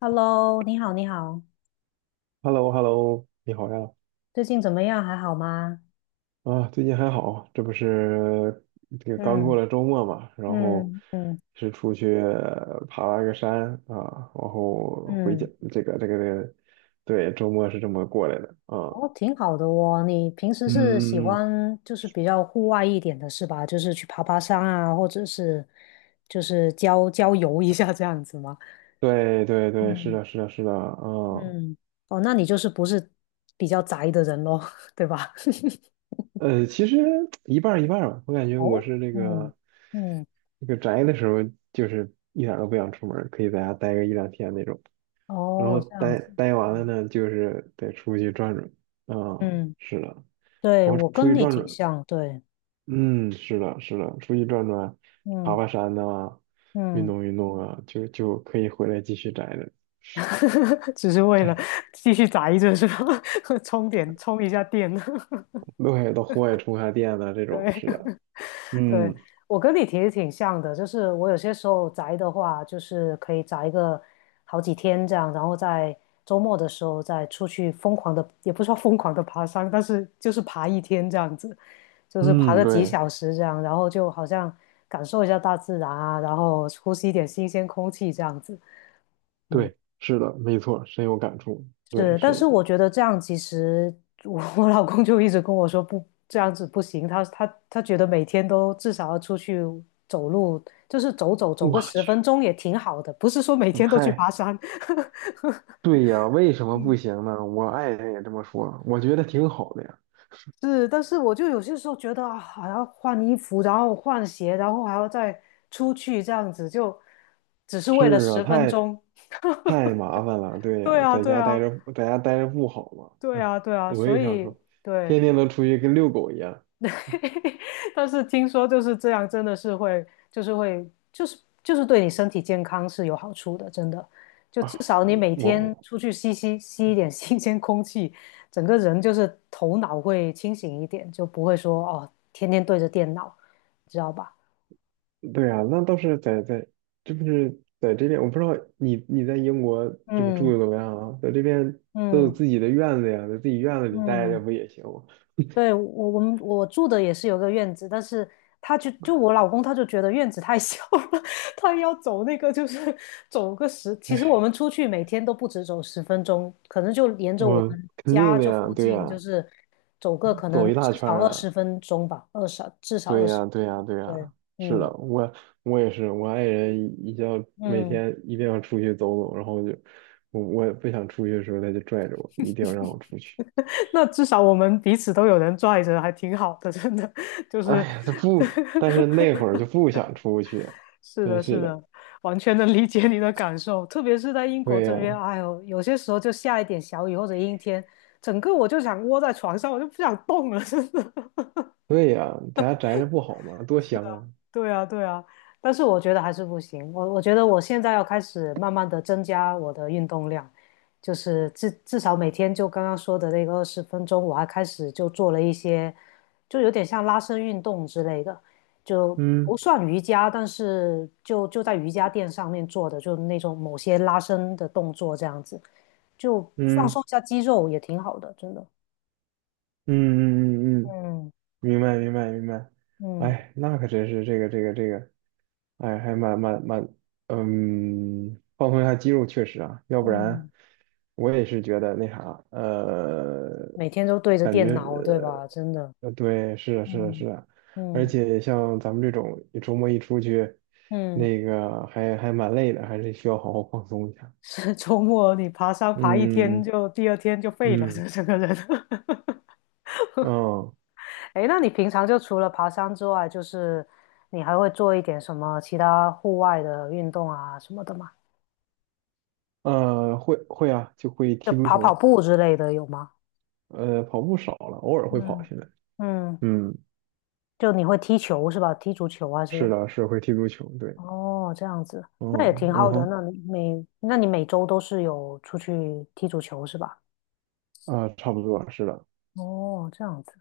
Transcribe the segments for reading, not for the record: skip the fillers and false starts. Hello，你好，你好，hello hello 你好呀！最近怎么样？还好吗？啊，最近还好，这不是这个刚过嗯，了周末嘛，然后嗯嗯是出去爬了个山啊，然后回嗯家，嗯，这个，对，周末是这么过来的啊。哦，挺好的哦。你平时是喜嗯，嗯欢就是比较户外一点的是吧？就是去爬爬山啊，或者是就是郊游一下这样子吗？对对对，是嗯的，是的，是的，啊，嗯，哦，那你就是不是比较宅的人咯，对吧？其实一半儿一半儿吧。我感 觉我哦，是那嗯个嗯，那个宅的时候，就是一点儿都不想出门儿，可以在家待个一两天那种。然哦，后这样待子，待完了呢，就是得出去转转。啊，嗯，是的，对，我我出跟去你转挺转。像，对，嗯，是的，是的，出去转转，爬嗯爬山呐、运嗯。动运动啊，就可以回来继续宅着。只是为了继续宅一阵是吧？充一下电。对，到户外充下电呐，这种，是的。对对，嗯我跟你其实挺像的，就是我有些时候宅的话，就是可以宅个好几天这样，然后在周末的时候再出去疯狂的，也不是说疯狂的爬山，但是就是爬一天这样子，就是爬嗯，个几对小时这样，然后就好像感受一下大自然啊，然后呼吸一点新鲜空气这样子。嗯。对，是的，没错，深有感触。对，是，但是是的。我觉得这样其实我老公就一直跟我说不这样子不行，他觉得每天都至少要出去走路，就是走个我十去，分钟也挺好的，不是说每天都去爬太山。对呀，为什么不行呢？我爱人也这么说，我觉得挺好的呀。是，但是我就有些时候觉得啊，还要换衣服，然后换鞋，然后还要再出去这样子，就只是是为了啊，十分太钟。太麻烦了，对对呀，啊，在对家待啊，着，在家待着不好吗？对嗯啊，对啊，我所也想以说，对，天天都出去跟遛狗一样 但是听说就是这样，真的是会，就是会，就是对你身体健康是有好处的，真的。就至啊。少你每天我，出去吸一点新鲜空气，整个人就是头脑会清醒一点，就不会说哦，天天对着电脑，知道吧？对呀，那倒是在，这不是在这边，我不知道你在英国这个住嗯的怎么样啊？在这边都有嗯自己的院子呀，在自己院子里待着嗯。不也行吗？对，我住的也是有个院子，但是他就我老公他就觉得院子太 小了，他要走那个就是走个十，其实哎，我们出去每天都不止走十分钟，可能就沿着我我们肯定家的这呀，附对近就呀，是走个可走能一大至圈少儿二了。十分钟吧，二十至少对二十，呀，对呀，对对，呀，是的，嗯我也是，我爱人一定要每嗯，天一定要出去走走，然后就我不想出去的时候，他就拽着我，一定要让我出去。那至少我们彼此都有人拽着，还挺好的，真的 就是。哎呀，他不，但是那 会儿就不想出去，是真的，是是的。的，完全能理解你的感受，特别是在英国对这呀，边，哎呦，有些时候就下一点小雨或者阴天，整个我就想窝在床上，我就不想动了，真的。对呀，在家宅着不好吗？多香啊！对啊，对啊，但是我觉得还是不行。我觉得我现在要开始慢慢的增加我的运动量，就是至少每天就刚刚说的那个二十分钟，我还开始就做了一些，就有点像拉伸运动之类的，就嗯不算瑜伽，但是就在瑜伽垫上面做的，就那种某些拉伸的动作这样子，就放嗯松一下肌肉也挺好的，真的。嗯嗯嗯嗯，嗯嗯明白明白明白。嗯哎，那可真是这个，哎，还蛮蛮蛮，嗯，放松一下肌肉确实啊，要不然嗯，我也是觉得那啥，每天都对着感电觉脑，对吧？真的。对，是啊是啊嗯是啊，而嗯且像咱们这种周末一出去，嗯，那个还蛮累的，还是需要好好放松一下。是 周末你爬山爬一天嗯就第二天就废了，嗯这整个人。嗯哎那你平常就除了爬山之外，就是你还会做一点什么其他户外的运动啊什么的吗？嗯，会啊，就会就踢足跑跑球，步之类的有吗？跑步少了，偶尔会跑嗯起来。嗯，嗯，就你会踢球是吧？踢足球还是是？的，是会踢足球，对，哦，这样子，那也嗯挺好嗯的。哼。那你每周都是有出去踢足球是吧？啊，差不多是的。哦，这样子。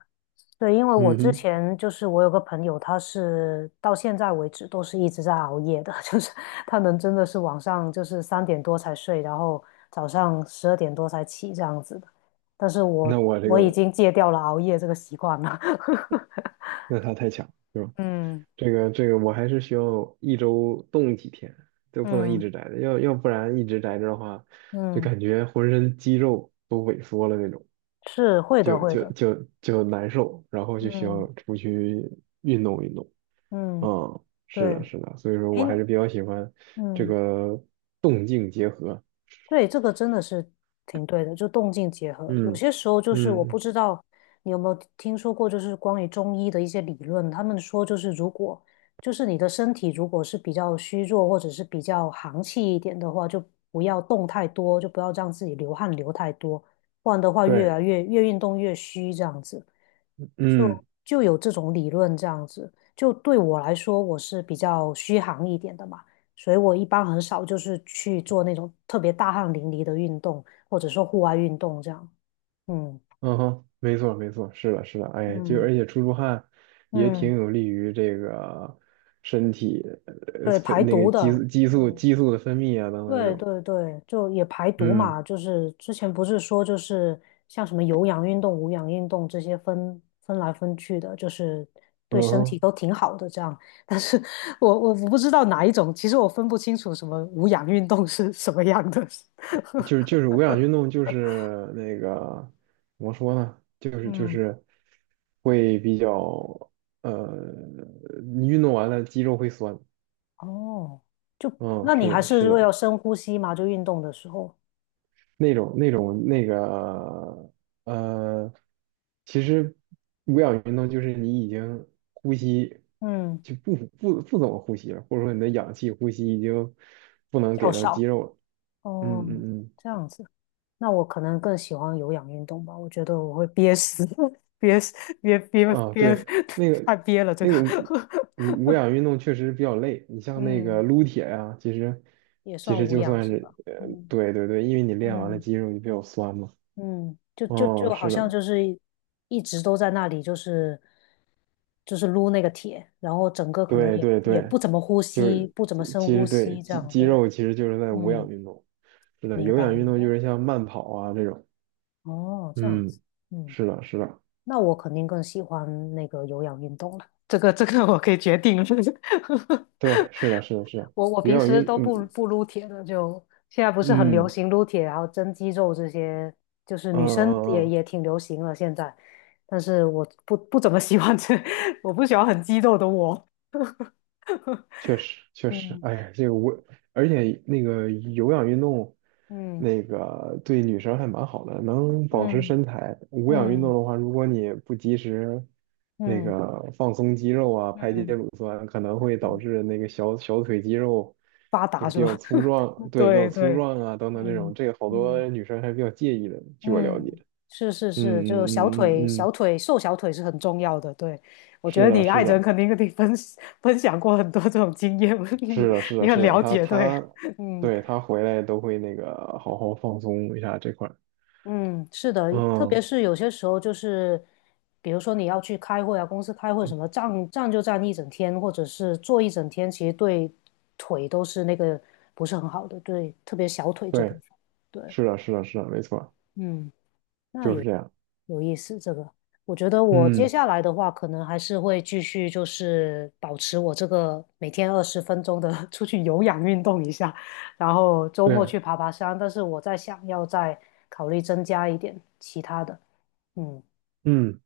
对，因为我嗯之哼，前就是我有个朋友，他是到现在为止都是一直在熬夜的，就是他能真的是晚上就是3点多才睡，然后早上12点多才起这样子的。但是我那我这我个，已经戒掉了熬夜这个习惯了。那他太强，对吧？嗯我还是需要一周动几天，就不能一直嗯宅着，要不然一直宅着的话，就嗯，感觉浑身肌肉都萎缩了那种，是会的就会就的。就就难受，然后就需要嗯出去运动运动。嗯，嗯，是对，的，是的，所以说哎我还是比较喜欢这嗯。个动静结合。对，这个真的是挺对的，就动静结合。有嗯些时候就是我不嗯，知道你有没有听说过，就是关于中医的一些理论，他们说就是如果就是你的身体如果是比较虚弱或者是比较寒气一点的话，就不要动太多，就不要让自己流汗流太多，不然的话对，越运动越虚这样子。就嗯。就有这种理论这样子，就对我来说我是比较虚寒一点的嘛。所以我一般很少就是去做那种特别大汗淋漓的运动，或者说户外运动这样。嗯嗯哼，没错没错，是的，是的，哎，就嗯而且出汗也挺嗯，有利于这个身体对，排那个毒激的。素激素嗯，激素的分泌啊等等这对种，对对，就也排毒嗯嘛，就是之前不是说就是像什么有氧运动、无氧运动这些分来分去的，就是嗯对身体哼，都挺好的这样。但是我不知道哪一种，其实我分不清楚什么无氧运动是什么样的。就是无氧运动就是那个怎么说呢，就是就嗯是会比较呃你运动完了肌肉会酸，哦，就嗯，那你是还的是是会要的，深呼吸嘛？就运动的时候，那种那种那个呃，其实无氧运动就是你已经呼吸嗯，就不怎么呼吸了，或者说你的氧气呼吸已经不能较给到肌少。肉了。哦，嗯嗯这样子，那我可能更喜欢有氧运动吧。我觉得我会憋死，憋死，憋憋嗯，啊憋，对，那 太个憋了这那个。个无氧 运动确实比较累，你像那嗯，个撸铁呀、其实也其算实无就氧算是吧？是嗯对对对，因为你练完了嗯肌肉就比较酸嘛。嗯，就就哦，就好是像的，就是一直都在那里，就是撸那个铁，然后整个可能对也对也对。不怎么呼就吸，是不怎么深其实呼对吸，这肌样肌对。肉其实就是在无氧嗯。运动，是的，明有白氧运明动就白。是像慢跑啊这种，哦，这样子，嗯，嗯，是的，是的，那我肯定更喜欢那个有氧运动了。这个我可以决定了。对，是的，是的，是的，我有平氧时运，都不嗯不撸铁的，就现在不是很流行撸铁，然后增肌肉这些，就是嗯女生嗯嗯，也嗯，也挺流行了现在。但是我不怎么喜欢这，我不喜欢很肌肉的我。确实，确实，嗯哎呀，这个我，而且那个有氧运动，嗯那个对女生还蛮好的，能保持嗯身材。无氧运动嗯的话，如果你不及时那嗯个放松肌肉啊，排解嗯乳酸，可能会导嗯，致那个小腿肌肉发这达个是比较吧？粗壮，对，比较对粗对，壮啊等等这种，嗯这个好多嗯。女生还比较介意的，据我了解。嗯，是是嗯是，就小嗯嗯嗯腿嗯，小嗯腿瘦小腿是很重要的。对，我觉是得的，你爱是人的。肯定跟你分享过很多这种经验，你是的，是的，你很是的，了解。对，嗯对，他回来都会那个好好放松一下这块儿。嗯，是的，特别嗯，是有些时候就是，比如说你要去开会啊，公司开会什么，就站一整天，或者是坐一整天，其实对腿都是那个不是很好的，对，特别小腿这部分。对，对，是的，是的，是的，没错儿嗯。那就是有这样。有意思，这个我觉得我接嗯，下来的话，可能还是会继续就是保持我这个每天二十分钟的 出去有氧运动一下，然后周末对，去爬爬山。但是我在想要再考虑增加一点其他的，嗯，嗯，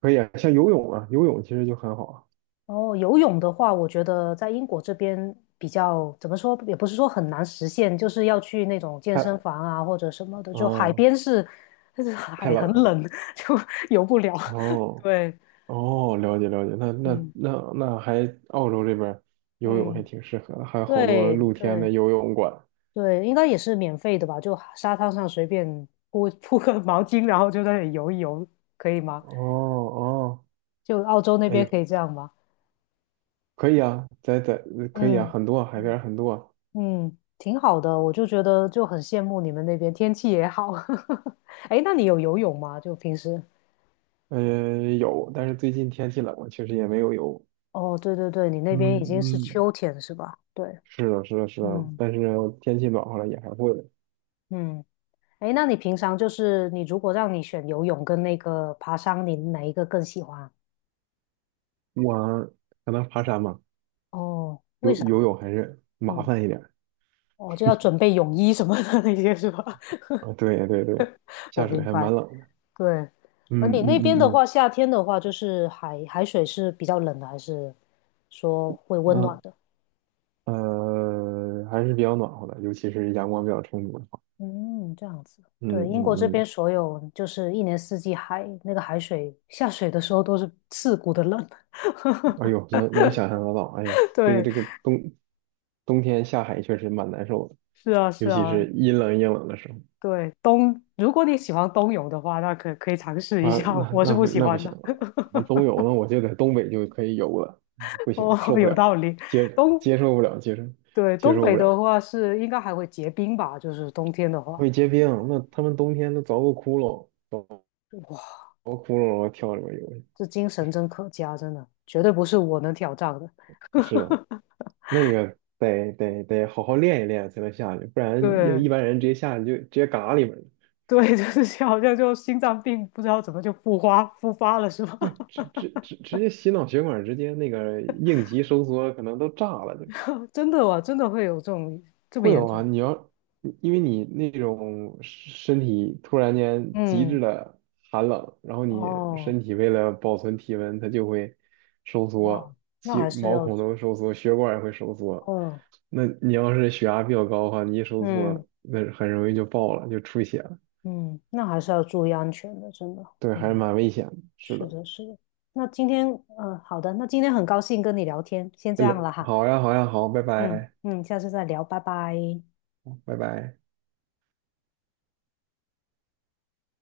可以啊，像游泳啊，游泳其实就很好啊。然后游泳的话，我觉得在英国这边比较怎么说，也不是说很难实现，就是要去那种健身太，房啊或者什么的，就海哦，边是，但是太海冷很了。冷，就游不了，哦，对。哦，了解了解，那那嗯，那那还澳洲这边儿游泳还嗯，挺适合的，还有好多对露天的对游泳馆。对，应该也是免费的吧？就沙滩上随便铺 铺个毛巾，然后就在那里游一游，可以吗？哦哦，就澳洲那哎边呦，可以这样吗？可以啊，可以啊，嗯很多啊海边嗯，儿很多啊嗯，挺好的，我就觉得就很羡慕你们那边天气也好。哎那你有游泳吗？就平时？嗯，有，但是最近天气冷了，确实也没有游。哦，对对对，你那嗯边已经是嗯，秋天是吧？对，是的，是的，是的，嗯但是天气暖和了也还会的。嗯，哎，那你平常就是你如果让你选游泳跟那个爬山，你哪一个更喜欢？我可能爬山嘛，哦，为游游啥？泳还是麻嗯，烦一点儿我就要准备泳衣什么的那些是吧？啊。对对对，我下水明还白。蛮冷的。对，而嗯你那嗯边的嗯话，夏天的话，就是海水是比较冷的，还是说会嗯温暖啊的？还是比较暖和的，尤其是阳光比较充足的话。嗯，这样子。嗯对，英国这边嗯所有就是一年四季海那个海水下水的时候都是刺骨的冷。嗯，哎呦，能想象得到，哎呀，这个对，这个冬天下海确实蛮难受的，是啊，尤是其啊，是阴冷阴冷的时候。对，如果你喜欢冬泳的话，那可以尝试一啊，下，我是不喜那不欢行的。啊，冬泳呢，我就在东北就可以游了，不哦，行，受不有了，道理，接冬。接受不了，接受对，接东受北不了，的话是应该还会结冰吧，就是冬天的话，会结冰，那他们冬天都凿个窟窿，凿哇，个窟窿然后跳里面游去，这精神真可嘉，真的绝对不是我能挑战的。是的，那个得好好练一练才能下去，不然要对一般人直接下去就直接嘎里面了，对，就是好像就心脏病不知道怎么就复发了是吧？对，直接洗脑血管，直接那个应急收缩可能都炸了就。真的哇，真的会有这种这么会严有重？啊，因为你那种身体突然间极致嗯，的寒冷，然后你哦，身体为了保存体温，它就会收哇，缩，那其还是毛要，孔都收缩，血管也会收缩。哦，那你要是血压比较高的话，你一收嗯缩，那很容易就爆了，就出血了。嗯，那还是要注意安全的，真的，对，还是嗯，蛮危险的。是是的，的，是的。那今天，嗯、好的，那今天很高兴跟你聊天，先这哎样了哈。好呀，好呀，好，拜嗯拜，嗯，下次再聊，拜拜。拜拜。